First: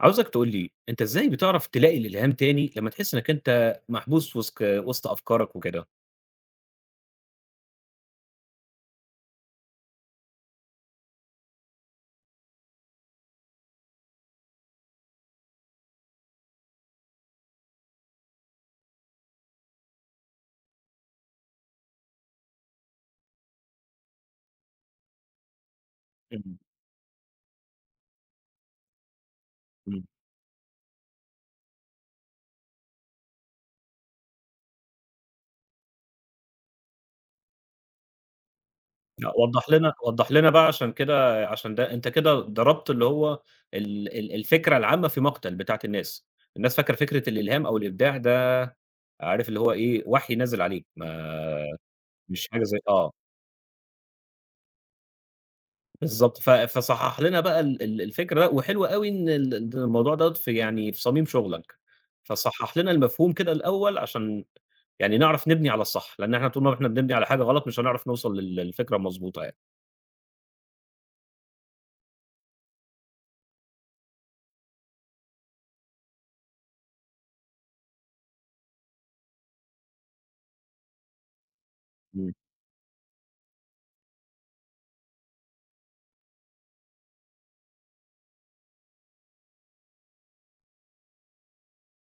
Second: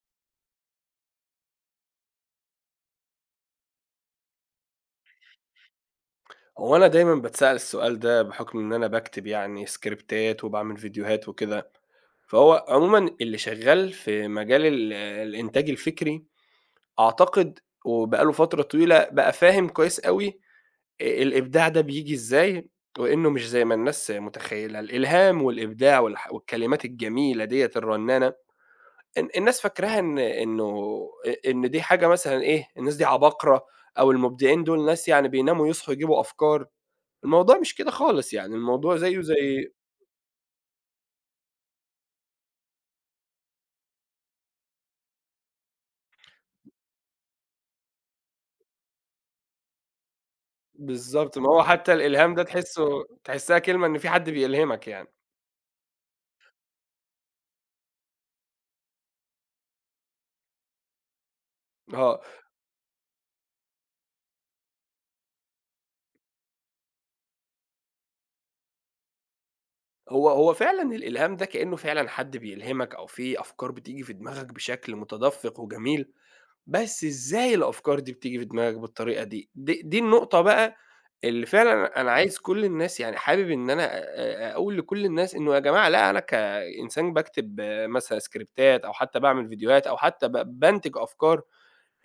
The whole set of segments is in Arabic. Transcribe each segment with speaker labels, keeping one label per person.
Speaker 1: عاوزك تقول لي، أنت إزاي بتعرف تلاقي الإلهام تاني لمّا تحس إنك أنت محبوس وسط أفكارك وكده؟
Speaker 2: هو أنا دايمًا باتسأل السؤال ده بحكم إن أنا باكتب يعني سكريبتات وباعمل فيديوهات وكده، فهو عمومًا اللي شغال في مجال ال آه، الإنتاج الفكري أعتقد وبقى له فترة طويلة بقى فاهم كويس أوي الإبداع ده بييجي إزاي، وإنه مش زي ما الناس متخيلة، الإلهام والإبداع
Speaker 1: إمم.
Speaker 2: والكلمات الجميلة ديّة الرنانة الناس فاكراها
Speaker 1: إمم.
Speaker 2: إن إنه أ إن دي حاجة مثلًا إيه، الناس دي عباقرة أو المبدعين دول ناس يعني بيناموا يصحوا يجيبوا أفكار. الموضوع مش كده خالص، يعني الموضوع زيه
Speaker 1: لأ، وضّح
Speaker 2: زي
Speaker 1: لنا وضّح لنا بقى عشان كده عشان ده أنت كده ضربت اللي هو ال ال الفكرة العامة في مقتل بتاعة الناس. الناس فاكرة فكرة الإلهام أو الإبداع ده، عارف اللي هو إيه، وحي نازل عليك.
Speaker 2: بالضبط، ما هو
Speaker 1: ما
Speaker 2: حتى الإلهام ده
Speaker 1: مش حاجة زي
Speaker 2: تحسّه تحسّها كلمة إن في حد بيلهمك يعني،
Speaker 1: بالضبط. فصحّح لنا بقى ال ال الفكرة، لأ، وحلو أوي إن الموضوع دوّة في، يعني في صميم شغلك.
Speaker 2: آه،
Speaker 1: فصحّح لنا المفهوم كده الأول، عشان يعني نعرف نبني على الصح، لإن إحنا طول ما إحنا بنبني على حاجة غلط مش هنعرف نوصل للفكرة المضبوطة يعني.
Speaker 2: هو فعلًا الإلهام ده كإنه فعلًا حد بيلهمك أو في أفكار بتيجي في دماغك بشكل متدفّق وجميل، بس إزاي الأفكار دي بتيجي في دماغك بالطريقة دي؟ دي النقطة بقى اللي فعلًا أنا
Speaker 1: إمم،
Speaker 2: عايز كل الناس يعني حابب إن أنا أ أ أقول لكل الناس إنه يا جماعة لأ، أنا كإنسان باكتب مثلًا سكريبتات أو حتى باعمل فيديوهات أو حتى بانتج أفكار.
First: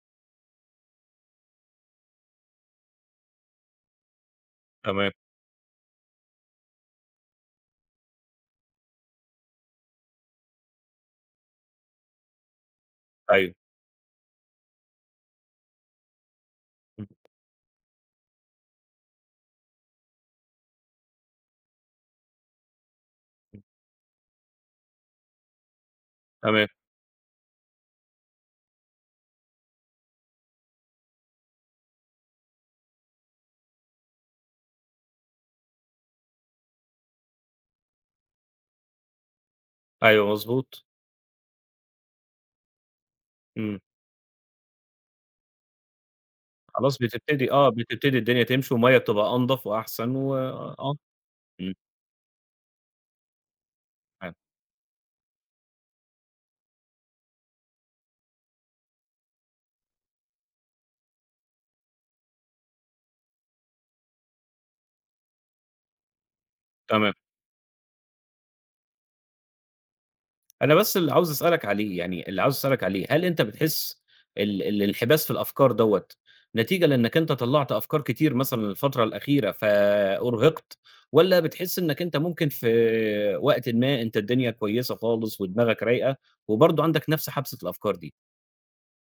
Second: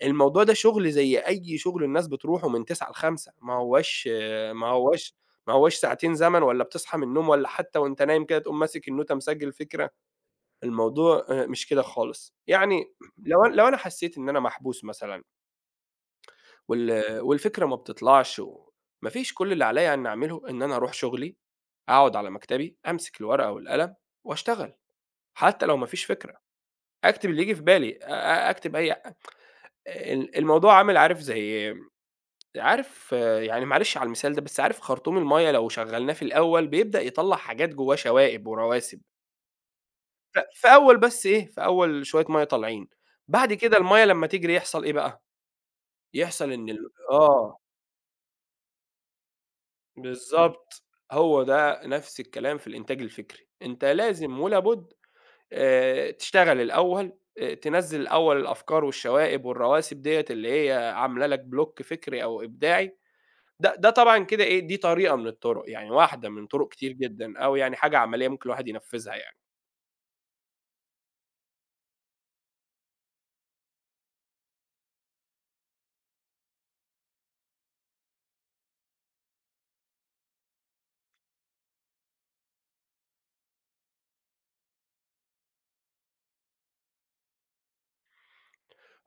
Speaker 2: الموضوع ده شغل زي أي شغل الناس بتروحه من 09:00 ل17:00. ما
Speaker 1: تمام،
Speaker 2: هواش ما هواش ساعتين زمن ولا بتصحى من النوم ولا حتى وأنت نايم كده تقوم ماسك النوتة مسجل فكرة، الموضوع مش كده خالص، يعني
Speaker 1: أيوه،
Speaker 2: لو أنا حسيت إن أنا محبوس مثلًا
Speaker 1: إمم،
Speaker 2: والفكرة ما بتطلعش وما فيش. كل اللي عليَّ إني أعمله إن أنا أروح شغلي، أقعد على مكتبي، أمسك الورقة
Speaker 1: إمم،
Speaker 2: والقلم وأشتغل، حتى لو ما فيش فكرة،
Speaker 1: تمام،
Speaker 2: أكتب اللي ييجي في بالي، أ أ أكتب أي الموضوع عامل عارف زي عارف آه، يعني معلش على المثال ده، بس عارف خرطوم المَيّة لو شغّلناه في الأول بيبدأ يطلّع حاجات جوّاه شوائب ورواسب،
Speaker 1: أيوه
Speaker 2: في
Speaker 1: مضبوط،
Speaker 2: أول بس إيه، في أول شوية مَيّة طالعين، بعد كده
Speaker 1: إمم،
Speaker 2: المَيّة لمّا تجري يحصل إيه بقى، يحصل إن ال
Speaker 1: خلاص بتبتدي
Speaker 2: آه،
Speaker 1: بتبتدي الدنيا تمشي، والمَيّة بتبقى أنضف وأحسن، و
Speaker 2: بالضبط،
Speaker 1: آه،
Speaker 2: هو
Speaker 1: إمم،
Speaker 2: ده نفْس الكلام في الإنتاج الفكري، أنت
Speaker 1: حلو،
Speaker 2: لازم ولا بُد تشتغل الأول، تنزّل الأول الأفكار والشوائب والرواسب ديّة اللي هي عاملة لك block فكري أو إبداعي، ده طبعًا كده إيه، دي طريقة من الطرق، يعني واحدة من طرق كتير
Speaker 1: تمام.
Speaker 2: جدًا أو يعني حاجة عملية ممكن الواحد ينفّذها يعني.
Speaker 1: أنا بس اللي عاوز أسألك عليه، يعني اللي عاوز أسألك عليه، هل أنت بتحس الانحباس في الأفكار دوّة نتيجة لإنّك أنت طلّعت أفكار كتير مثلًا الفترة الأخيرة فأُرهقت، والّا بتحس إنّك أنت ممكن في وقتٍ ما أنت الدنيا كويسة خالص ودماغك رايقة، وبرضه عندك نَفْس حبسة الأفكار دي؟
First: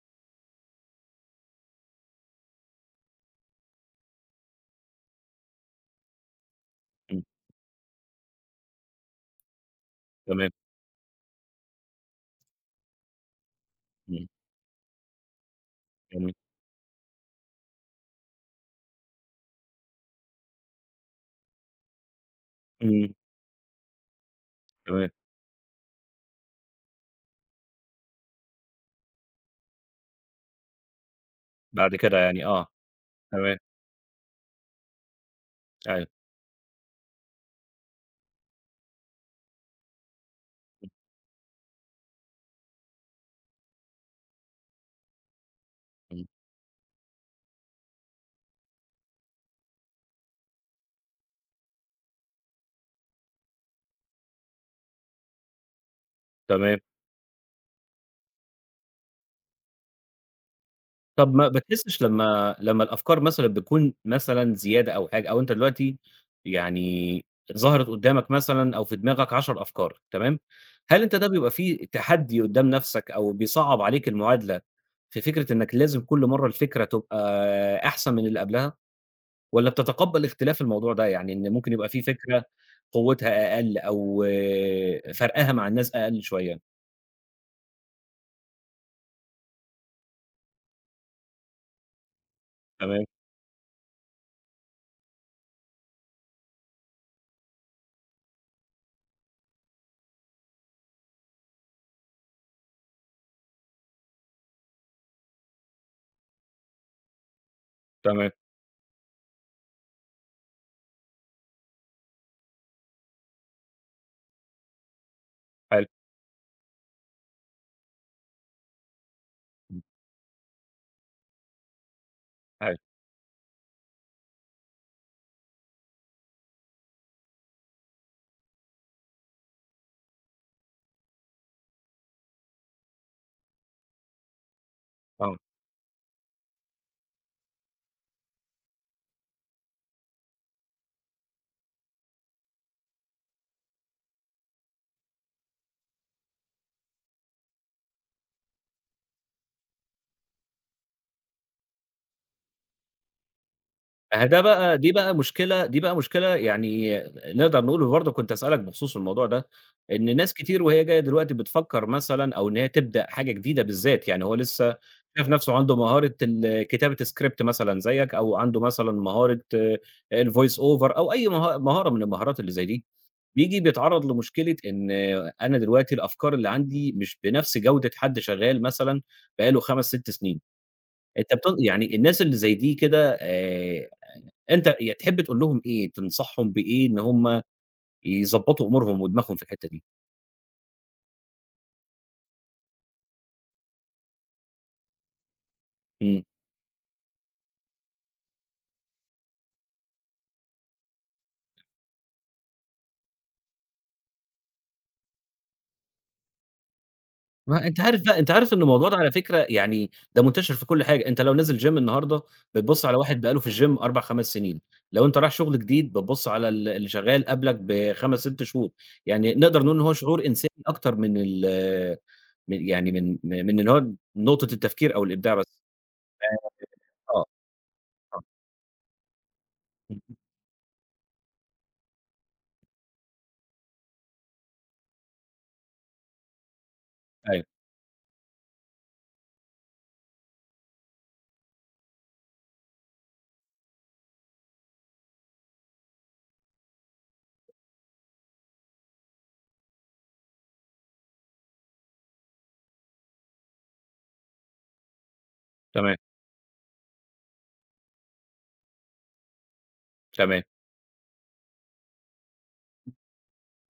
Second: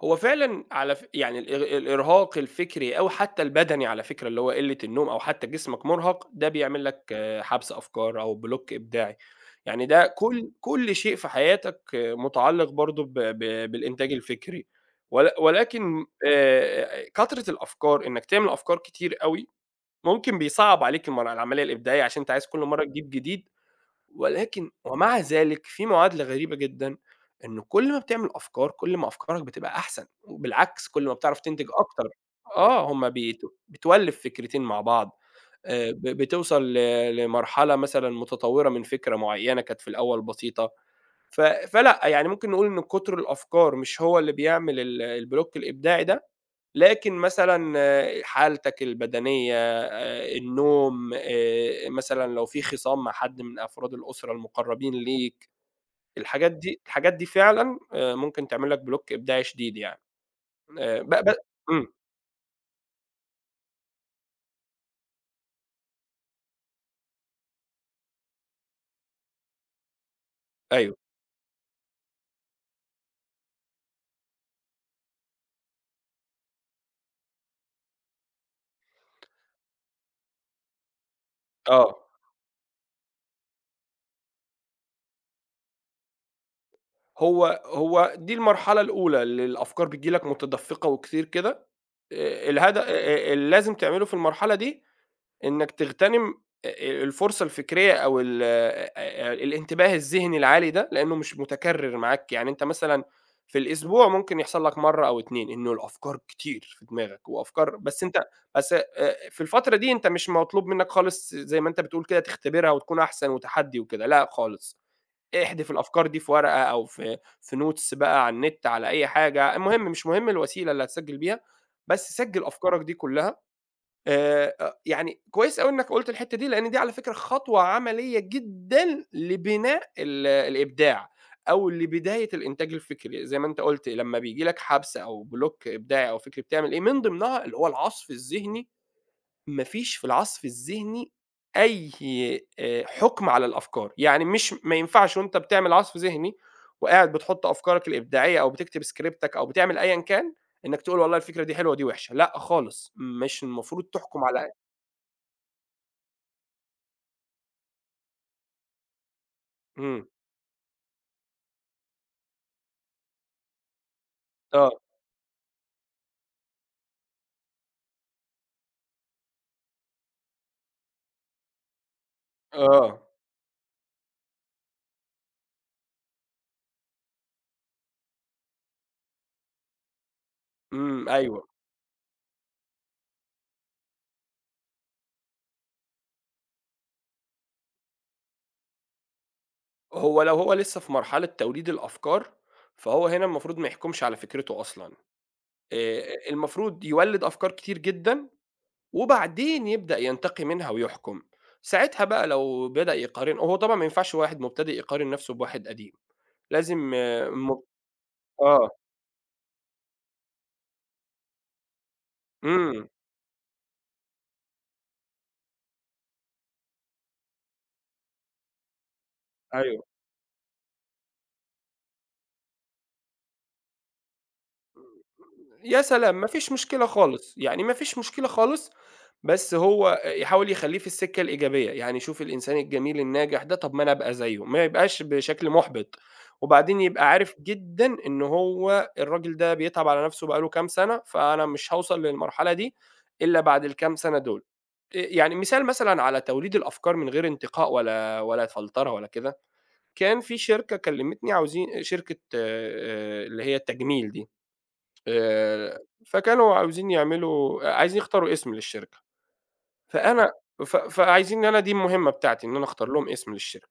Speaker 2: فعلًا على يعني الإرهاق الفكري أو حتى البدني على فكرة، اللي هو قِلّة النوم أو حتى جسمك مُرهَق، ده بيعمل لك
Speaker 1: إمم،
Speaker 2: حَبْس أفكار أو بلوك إبداعي. يعني ده
Speaker 1: تمام،
Speaker 2: كل شيء في حياتك مُتعلّق برضه ب ب بالإنتاج
Speaker 1: إمم،
Speaker 2: الفكري، ولكن
Speaker 1: جميل،
Speaker 2: كترة الأفكار، إنّك تعمل أفكار كتير أوي، ممكن بيصعّب عليك العملية الإبداعية عشان أنت عايز كل مرّة تجيب
Speaker 1: إمم،
Speaker 2: جديد، ولكن
Speaker 1: تمام،
Speaker 2: ومع ذلك في معادلة غريبة جدًا، إن كل ما بتعمل أفكار، كل ما أفكارك بتبقى أحسن، وبالعكس كل ما بتعرف تنتج
Speaker 1: بعد
Speaker 2: أكتر.
Speaker 1: كده يعني آه،
Speaker 2: آه، هم بيت
Speaker 1: تمام،
Speaker 2: بتولِّف فكرتين مع بعض، ب
Speaker 1: أيوه،
Speaker 2: بتوصل لمرحلة مثلًا متطورة من فكرة معينة كانت في الأول بسيطة، فلأ يعني ممكن نقول إن كتر الأفكار مش هو اللي بيعمل البلوك الإبداعي
Speaker 1: إمم،
Speaker 2: ده. لكن مثلًا آه، حالتك البدنية، النوم، مثلًا لو في خِصام مع حد من أفراد الأسرة المقربين ليك،
Speaker 1: تمام.
Speaker 2: الحاجات دي فعلًا ممكن تعمل لك بلوك إبداعي شديد يعني. ب ب
Speaker 1: طب ما
Speaker 2: إمم،
Speaker 1: بتحسش، لمّا الأفكار مثلًا بتكون مثلًا زيادة أو حاجة، أو أنت دلوقتي يعني ظهرت قدّامك مثلًا أو في دماغك 10 أفكار تمام،
Speaker 2: أيوه،
Speaker 1: هل أنت ده بيبقى فيه تحدي قدّام نَفْسك، أو بيصعّب عليك المعادلة في فكرة إنّك لازم كل مرّة الفكرة تبقى أحسن من اللي قبلها، والّا بتتقبّل اختلاف الموضوع ده؟ يعني إن ممكن يبقى
Speaker 2: آه،
Speaker 1: في فكرة قوّتها أقل، أو فرقها مع الناس أقل شوية؟
Speaker 2: هو دي المرحلة الأولى اللي الأفكار بتيجي لك متدفقة وكتير كده، الهد
Speaker 1: تمام،
Speaker 2: اللي لازم تعمله في المرحلة دي إنك تغتنم آآ الفرصة الفكرية أو ال الانتباه الذهني العالي ده، لإنه مش متكرر معاك، يعني أنت مثلًا في الأسبوع ممكن يحصل لك مرّة أو 2 إنه الأفكار كتير في دماغك وأفكار. بس أنت
Speaker 1: تمام،
Speaker 2: بس في الفترة دي أنت مش مطلوب منك خالص زي ما أنت بتقول كده تختبرها وتكون أحسن وتحدي وكده، لأ خالص، احدف
Speaker 1: حلو،
Speaker 2: الأفكار دي في ورقة أو في notes بقى على النت على أي حاجة،
Speaker 1: إمم،
Speaker 2: المهم مش مهم الوسيلة اللي هتسجل بيها، بس سجل
Speaker 1: حلو،
Speaker 2: أفكارك دي كلها. أ يعني كويس أوي إنّك قُلت الحتّة دي، لإن دي على فكرة خطوة عملية جدًا لبناء الإبداع، أو لبداية الإنتاج الفكري، زي ما أنت قُلت لمّا بييجي لك حبْس أو
Speaker 1: آه.
Speaker 2: بلوك إبداعي أو فكري بتعمل إيه، من ضمنها اللي هو العَصْف الذهني، ما فيش في العَصْف الذهني أي حُكم على الأفكار، يعني مش ما ينفعش وأنت بتعمل عَصْف ذهني وقاعد بتحُط أفكارك الإبداعية أو بتكتب سكريبتك أو بتعمل أيًا كان، إنّك تقول والله الفكرة دي حلوة ودي وِحشة، لأ خالص، مش المفروض تحكُم
Speaker 1: ده
Speaker 2: على
Speaker 1: بقى دي بقى مشكلة، دي بقى مشكلة، يعني نقدر نقول، وبرضه كنت هاسألك بخصوص الموضوع ده،
Speaker 2: إمم.
Speaker 1: إن ناس كتير وهي جاية دلوقتي بتفكّر مثلًا، أو إن هي تبدأ حاجة جديدة بالذات، يعني هو
Speaker 2: آه،
Speaker 1: لسه شايف نَفْسه عنده مهارة ال كتابة script مثلًا زيّك، أو عنده مثلًا مهارة الvoice over، أو أي مهارة من المهارات اللي زي دي،
Speaker 2: آه.
Speaker 1: بييجي بيتعرّض لمشكلة إن أنا دلوقتي الأفكار اللي عندي مش بنَفْس جودة حد شغال مثلًا بقى له 5، 6 سنين.
Speaker 2: إمم،
Speaker 1: أنت
Speaker 2: أيوه.
Speaker 1: يعني الناس اللي زي دي كده، أنت تحب تقول لهم إيه، تنصحهم بإيه إن هم يضبّطوا أمورهم ودماغهم في الحتّة دي؟
Speaker 2: هو لسه في مرحلة توليد الأفكار، فهو هنا المفروض ما يحكمش على فكرته أصلًا.
Speaker 1: إمم.
Speaker 2: المفروض يولِّد أفكار كتير جدًا، وبعدين يبدأ ينتقي منها ويحكم. ساعتها بقى لو بدأ يقارن هو طبعًا ما ينفعش واحد مبتدئ يقارن نفسه بواحد قديم، لازم مب
Speaker 1: ما أنت عارف بقى، أنت عارف إن
Speaker 2: آه.
Speaker 1: الموضوع ده، على فكرة، يعني ده منتشر في كل حاجة. أنت لو نازل gym النهارده بتبُص
Speaker 2: إمم،
Speaker 1: على واحد بقى له في الgym 4، 5 سنين، لو أنت رايح شغل جديد بتبُص على اللي شغال قبلك ب5، 6 شهور، يعني نقدر نقول إن
Speaker 2: أيوه.
Speaker 1: هو شعور إنساني أكتر من ال من يعني من م من إن هو نقطة التفكير أو الإبداع بس.
Speaker 2: يا سلام! ما فيش مشكلة
Speaker 1: آه،
Speaker 2: خالص، يعني ما فيش
Speaker 1: آه.
Speaker 2: مشكلة خالص، بس
Speaker 1: اهم.
Speaker 2: هو يحاول يخلّيه في السكة الإيجابية، يعني يشوف الإنسان الجميل الناجح ده طَب ما أنا أبقى زيه، ما يبقاش بشكل مُحبِط، وبعدين يبقى عارف
Speaker 1: أيوه،
Speaker 2: جدًا إن هو الراجل ده بيتعب على نَفْسه بقى له كام سَنة، فأنا مش هاوصل للمرحلة دي إلا بعد الكام سَنة دول. يعني مثال مثلًا على توليد الأفكار من غير انتقاء ولا فلترة ولا كده، كان في شركة كلّمتني عاوزين شركة اللي هي التجميل دي، آآ،
Speaker 1: تمام،
Speaker 2: فكانوا عاوزين يعملوا عايزين يختاروا اسم للشركة، فأنا
Speaker 1: تمام،
Speaker 2: ف فعايزين ان أنا دي المهمة بتاعتي إن أنا أختار لهم اسم للشركة،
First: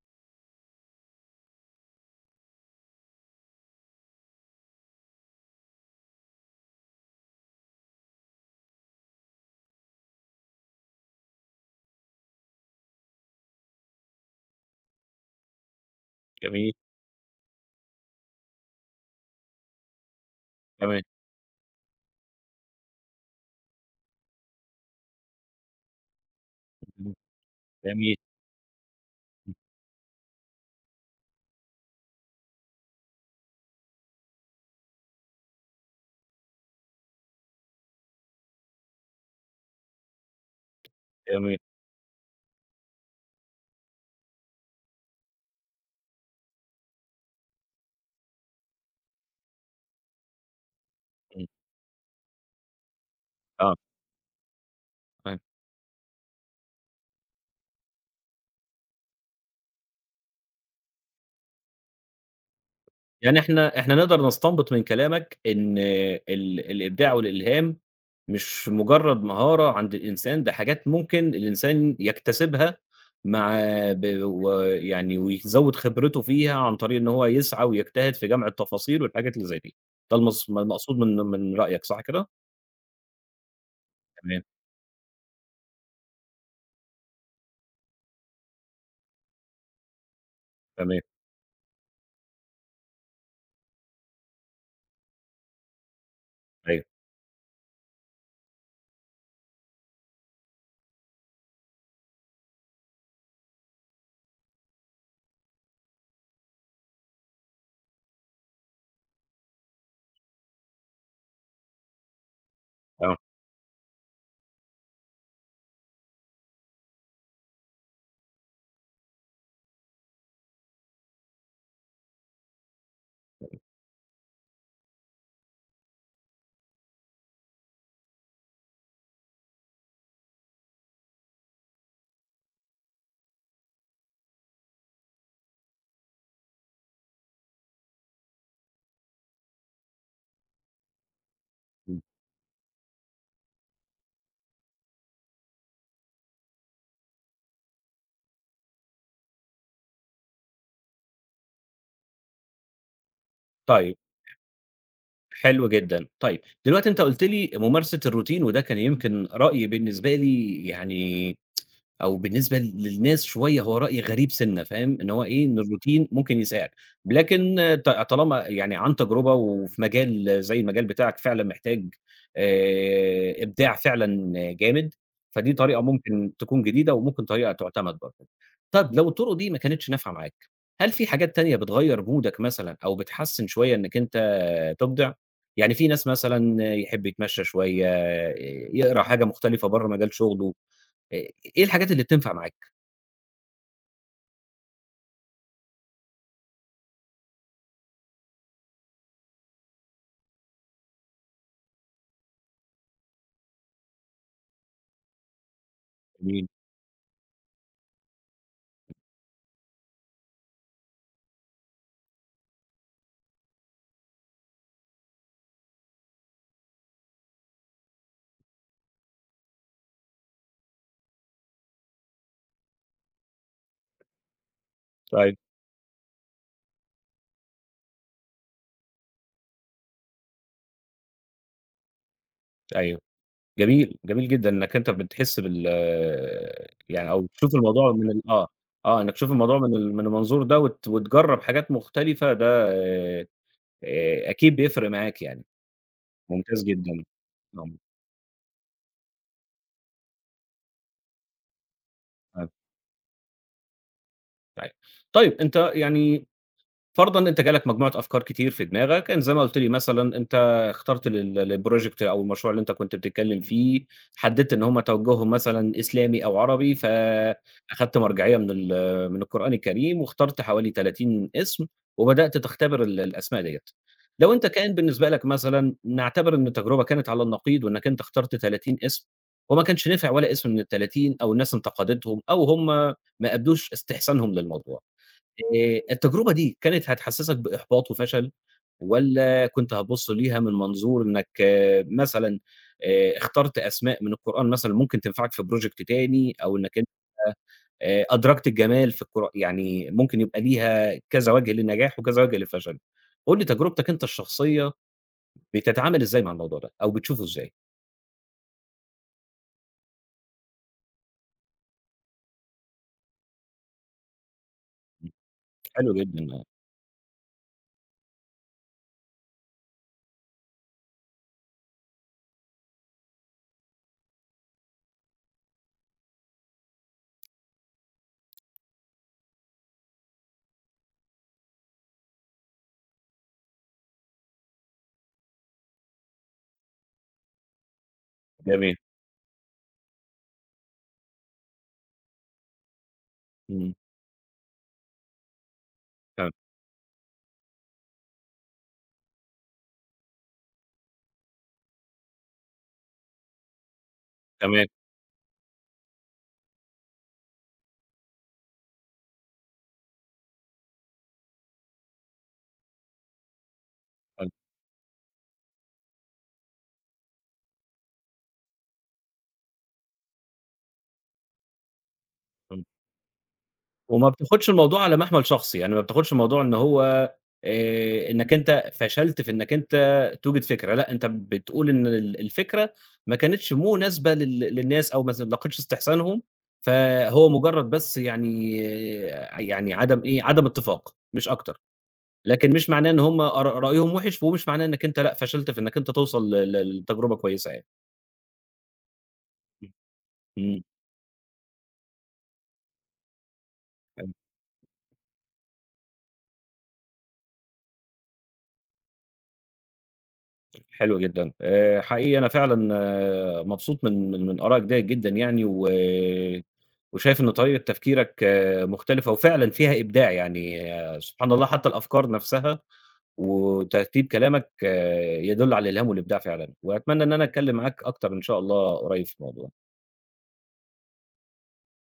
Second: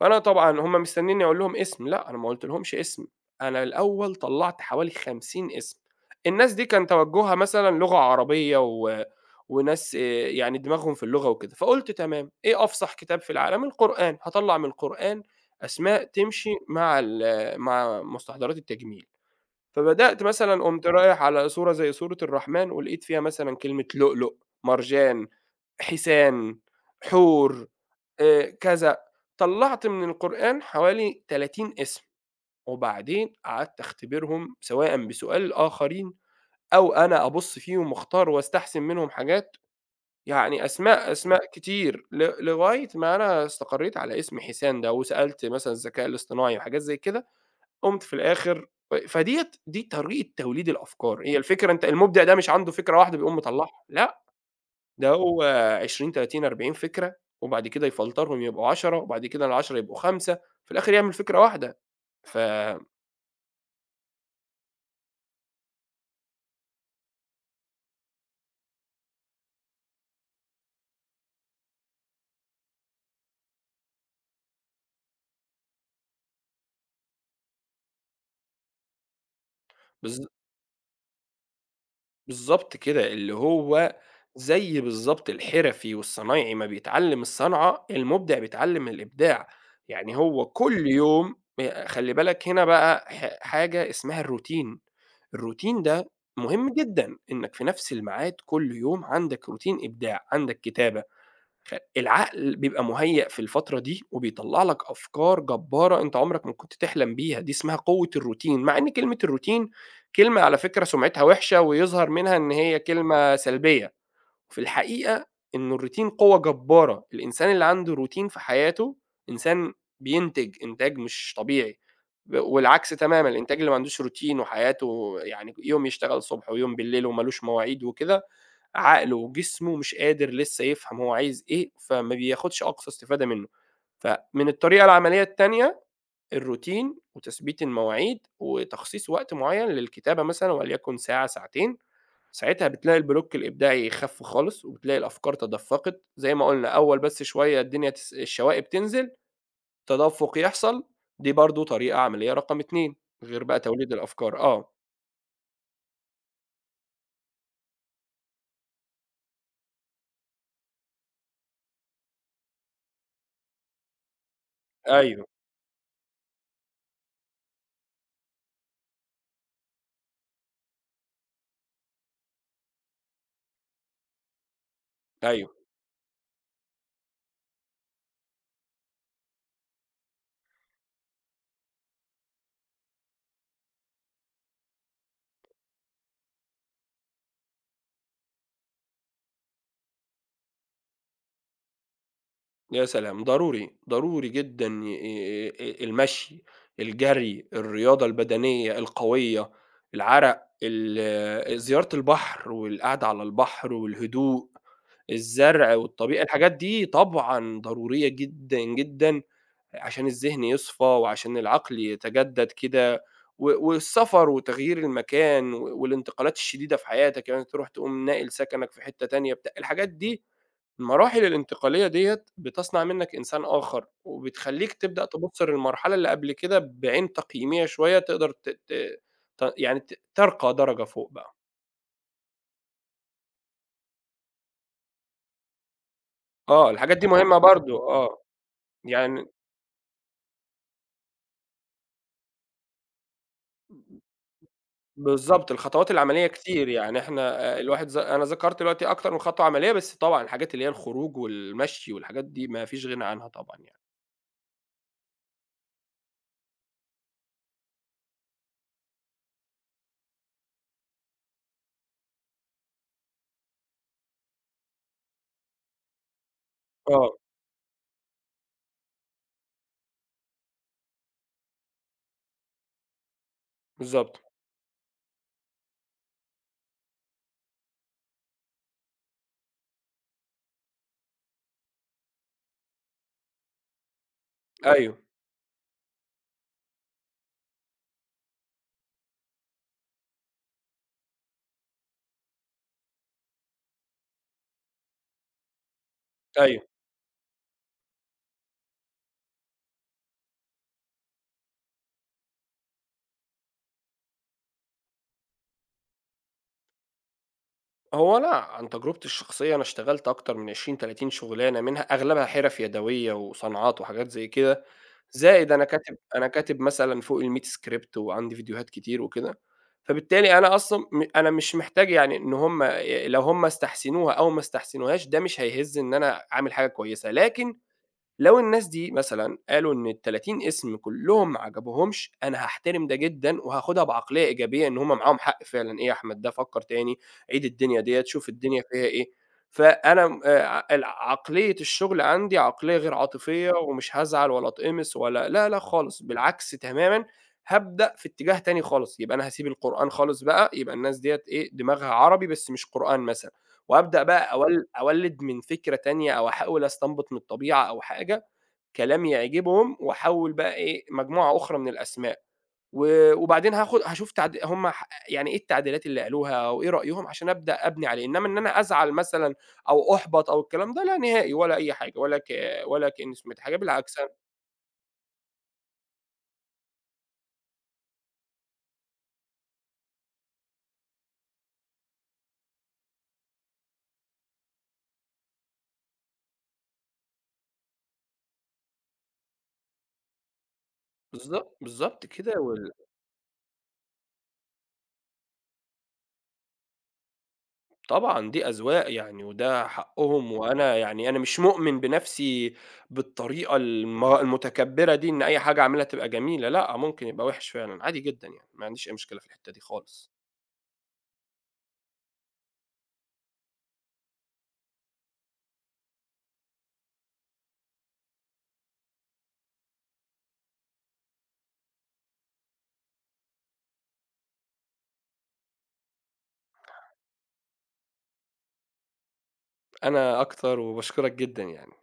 Speaker 2: فأنا طبعًا هُم مستنينّي أقول لهم اسم، لأ أنا ما قُلتلهمش اسم، أنا الأول طلّعت حوالي 50 اسم، الناس دي كان توجُّهها مثلًا لغة عربية و وناس يعني دماغهم في اللغة وكده، فقُلت تمام إيه أفصح كتاب في العالم؟ القرآن، هاطلّع من القرآن أسماء تمشي
Speaker 1: جميل،
Speaker 2: مع مع مستحضرات التجميل. فبدأت مثلًا قُمت
Speaker 1: تمام،
Speaker 2: رايح على صورة زي صورة الرحمن ولقيت فيها مثلًا كلمة لؤلؤ، مرجان، حسان،
Speaker 1: اهم،
Speaker 2: حور،
Speaker 1: جميل،
Speaker 2: كذا، طلّعت من القرآن حوالي 30 اسم، وبعدين قعدت أختبرهم سواء بسؤال الآخرين أو أنا أبُص فيهم واختار واستحسن منهم حاجات، يعني أسماء
Speaker 1: جميل.
Speaker 2: كتير لغاية ما أنا استقريت على اسم حسان ده، وسألت مثلًا الذكاء الاصطناعي وحاجات زي كده، قُمت في الآخر فديّة دي طريقة توليد الأفكار، هي
Speaker 1: إمم،
Speaker 2: الفكرة أنت المُبدع ده مش عنده فكرة واحدة بيقوم
Speaker 1: آه،
Speaker 2: مطلّعها، لأ، ده
Speaker 1: تمام.
Speaker 2: هو 20، 30، 40 فكرة، وبعد كده يفلترهم يبقوا 10، وبعد كده ال10 يبقوا 5، في الآخر يعمل فكرة واحدة. ف
Speaker 1: يعني إحنا نقدر نستنبط من كلامك إن الإبداع والإلهام مش مجرد مهارة عند الإنسان، ده حاجات ممكن الإنسان يكتسبها مع، ويعني ويزوّد خبرته فيها عن طريق إن هو يسعى ويجتهد في جمع التفاصيل والحاجات اللي زي دي. ده،
Speaker 2: بالض
Speaker 1: المقصود من رأيك صح كده؟
Speaker 2: بالضبط كده، اللي هو
Speaker 1: تمام،
Speaker 2: زي بالضبط الحرفي والصنايعي ما بيتعلّم الصنعة، المُبدع بيتعلّم الإبداع، يعني هو كل
Speaker 1: تمام،
Speaker 2: يوم خلّي بالك هنا بقى حاجة اسمها الروتين، الروتين ده مهم
Speaker 1: أيوه،
Speaker 2: جدًا، إنّك في نَفْس الميعاد كل يوم عندك روتين إبداع، عندك كتابة. العقل بيبقى مُهيأ في الفترة دي، وبيطلّع لك أفكار جبارة أنت عمرك ما كنت تحلم بيها، دي اسمها قوة الروتين، مع إن كلمة الروتين كلمة على فكرة سُمعتها وِحشة، ويظهر منها إن هي
Speaker 1: آه،
Speaker 2: كلمة سلبية، في الحقيقة إنه الروتين قوة جبارة، الإنسان اللي عنده روتين في حياته إنسان بينتج إنتاج مش طبيعي، والعكس تمامًا الإنتاج اللي ما عندوش روتين وحياته يعني يوم يشتغل الصبح ويوم بالليل وما لوش مواعيد وكده عقله وجسمه مش قادر لسه يفهم هو عايز إيه، فما بياخدش أقصى استفادة منه. فمن الطريقة العملية التانية الروتين وتثبيت المواعيد، وتخصيص وقت معيّن للكتابة مثلًا وليكن ساعة، ساعتين،
Speaker 1: إمم.
Speaker 2: ساعتها بتلاقي البلوك الإبداعي خالص، وبتلاقي الأفكار تدفقت، زي ما قُلنا أول بس شوية الدنيا الشوائب تنزل، تدفق يحصل، دي برضه طريقة عملية رقم 2 غير بقى توليد
Speaker 1: طيب،
Speaker 2: الأفكار، آه،
Speaker 1: حلو جدًا. طيب، دلوقتي أنت قُلت لي ممارسة الروتين، وده كان يمكن رأي بالنسبة لي، يعني أو بالنسبة للناس شوية هو رأي غريب سِنّة فاهم، إن هو
Speaker 2: أيوه،
Speaker 1: إيه، إن الروتين ممكن يساعد، لكن طالما يعني عن تجربة، وفي مجال زي المجال بتاعك فعلًا محتاج إبداع فعلًا جامد، فدي
Speaker 2: أيوه.
Speaker 1: طريقة ممكن تكون جديدة، وممكن طريقة تُعتمد برضه. طَب لو الطُرُق دي ما كانتش نافعة معاك، هل في حاجات تانية بتغيّر مودك مثلًا، أو بتحسّن شوية إنّك أنت تُبدع؟ يعني في ناس مثلًا يحب يتمشّى شوية، يقرا حاجة مختلفة برّه مجال شُغله. آآ، إيه الحاجات اللي بتنفع معاك؟
Speaker 2: يا سلام! ضروري، ضروري جدًا ي المشي، الجري، الرياضة البدنية القوية، العرق، زيارة البحر والقعدة على البحر والهدوء، الزرع والطبيعة،
Speaker 1: جميل،
Speaker 2: الحاجات دي طبعًا ضرورية جدًا، جدًا عشان الذهن يصفى وعشان العقل يتجدد كده والسفر وتغيير المكان والانتقالات الشديدة في حياتك، يعني تروح تقوم ناقل سكنك في حتة تانية بتاع الحاجات دي. المراحل الانتقالية ديّة بتصنع منّك إنسان آخر، وبتخلّيك تبدأ
Speaker 1: طيب،
Speaker 2: تبُص للمرحلة اللي قبل كده بعين تقييمية شوية تقدر ت ت ت يعني ترقى درجة فوق بقى.
Speaker 1: أيوه، جميل، جميل جدًا إنك أنت بتحس
Speaker 2: آه، الحاجات دي
Speaker 1: يعني، أو
Speaker 2: مهمة
Speaker 1: تشوف
Speaker 2: برضه
Speaker 1: الموضوع من
Speaker 2: آه،
Speaker 1: ال آه، آه، إنك
Speaker 2: يعني
Speaker 1: تشوف الموضوع من المنظور ده، وتجرّب حاجات مختلفة. ده آآ، أكيد بيفرق معاك يعني.
Speaker 2: بالضبط، الخطوات العملية
Speaker 1: ممتاز
Speaker 2: كتير، يعني
Speaker 1: جدًا،
Speaker 2: إحنا الواحد أنا ذكرت دلوقتي أكتر من خطوة عملية، بس طبعًا الحاجات اللي هي الخروج والمشي والحاجات دي
Speaker 1: آه،
Speaker 2: ما فيش غنى عنها طبعًا يعني.
Speaker 1: طيب. طيب أنت يعني فرضًا أنت جالك مجموعة أفكار كتير في دماغك، إن زي ما قُلت لي مثلًا أنت اخترت للproject أو المشروع اللي أنت كنت بتتكلم فيه، حددت إن هم توجههم مثلًا إسلامي أو عربي،
Speaker 2: آه،
Speaker 1: فأخدت مرجعية من القرآن الكريم، واخترت حوالي 30 اسم، وبدأت تختبر الأسماء ديّة.
Speaker 2: بالضبط،
Speaker 1: لو أنت كان بالنسبة لك مثلًا نعتبر إن التجربة كانت على النقيض، وإنك أنت اخترت 30 اسم، وما كانش نفع ولا اسم من ال30، أو الناس انتقدتهم، أو هم ما أبدوش استحسانهم للموضوع.
Speaker 2: أيوه،
Speaker 1: التجربة دي كانت هتحسّسك بإحباط وفشل، والّا كنت هتبُص ليها من منظور إنّك مثلًا اخترت أسماء من القرآن مثلًا ممكن تنفعك في project تاني، أو
Speaker 2: أيوه.
Speaker 1: إنّك أنت أدركت الجمال في يعني ممكن يبقى ليها كذا وجه للنجاح وكذا وجه للفشل. قُل لي تجربتك أنت الشخصية، بتتعامل إزاي مع الموضوع ده، أو بتشوفه إزاي؟
Speaker 2: أنا عن تجربتي الشخصية أنا اشتغلت أكتر من 20، 30 شغلانة منها أغلبها حرف يدوية وصناعات وحاجات زي كده، زائد
Speaker 1: حلو جدًا
Speaker 2: أنا
Speaker 1: آه،
Speaker 2: كاتب مثلًا فوق ال100 سكريبت وعندي فيديوهات كتير وكده، فبالتالي أنا أصلًا أنا مش محتاج يعني إن هم لو هم استحسنوها أو ما استحسنوهاش ده مش هيهِز إن أنا عامل حاجة كويسة، لكن لو الناس دي مثلًا قالوا إن ال30 اسم كلّهم ما عجبهمش، أنا هاحترم ده جدًا وهاخدها بعقلية إيجابية إن هُم معاهم حق فعلًا، إيه يا أحمد ده فكّر تاني، عيد الدنيا ديّة، شوف الدنيا
Speaker 1: جميل.
Speaker 2: فيها إيه. فأنا م ع الع عقلية الشغل عندي عقلية غير عاطفية
Speaker 1: إمم،
Speaker 2: ومش هازعل ولا أتقمص ولا لا، لأ خالص،
Speaker 1: تم
Speaker 2: بالعكس تمامًا، هابدأ في اتجاه تاني خالص، يبقى أنا هاسيب القرآن خالص بقى، يبقى الناس ديّة إيه، دماغها عربي بس مش قرآن مثلًا، وأبدأ بقى
Speaker 1: تمام،
Speaker 2: أول أولِّد من فكرة تانية أو أحاول أستنبط من الطبيعة أو حاجة كلام يعجبهم واحوّل بقى إيه، مجموعة أخرى من الأسماء، و وبعدين هاخد هاشوف
Speaker 1: حلو،
Speaker 2: تعد هم ح يعني إيه التعديلات اللي قالوها أو إيه رأيهم عشان أبدأ أبني عليه، إنّما إن أنا أزعل مثلًا أو أُحبَط أو الكلام ده لا نهائي ولا أي حاجة
Speaker 1: إمم.
Speaker 2: ولا كإنّي سمعت حاجة بالعكس
Speaker 1: وما
Speaker 2: أنا
Speaker 1: بتاخدش الموضوع على محمل شخصي، يعني ما بتاخدش الموضوع إن هو إنّك أنت فشلت في إنّك أنت توجد فكرة، لأ أنت بتقول إن الفكرة ما كانتش مناسبة للناس، أو ما لاقتش استحسانهم، فهو مجرّد بس يعني يعني عدم إيه، عدم اتفاق مش
Speaker 2: بالضبط،
Speaker 1: أكتر،
Speaker 2: بالضبط كده
Speaker 1: لكن مش معناه إن هم رأيهم وِحِش، ومش معناه إنّك أنت لأ فشلت في إنّك أنت توصل ل ل لتجربة كويسة يعني.
Speaker 2: طبعًا دي أذواق يعني وده
Speaker 1: إمم،
Speaker 2: حقّهم
Speaker 1: إمم،
Speaker 2: وأنا يعني أنا مش مؤمن بنَفْسي بالطريقة
Speaker 1: حلو.
Speaker 2: المتكبّرة دي إن أي حاجة أعملها تبقى جميلة لأ، ممكن يبقى وِحِش فعلًا عادي جدًا يعني، ما عنديش أي مشكلة في الحتّة دي خالص.
Speaker 1: حلو جدًا. حقيقي أنا فعلًا آه، مبسوط من آرائك ديّة جدًا، يعني وشايف إن طريقة تفكيرك مختلفة وفعلًا فيها إبداع. يعني سبحان الله، حتى الأفكار نفسها وترتيب كلامك يدل على الإلهام والإبداع فعلًا، وأتمنى إن أنا أتكلّم معاك أكتر إن شاء الله قريب في الموضوع.
Speaker 2: أنا أكتر، وباشكرك جدًا يعني.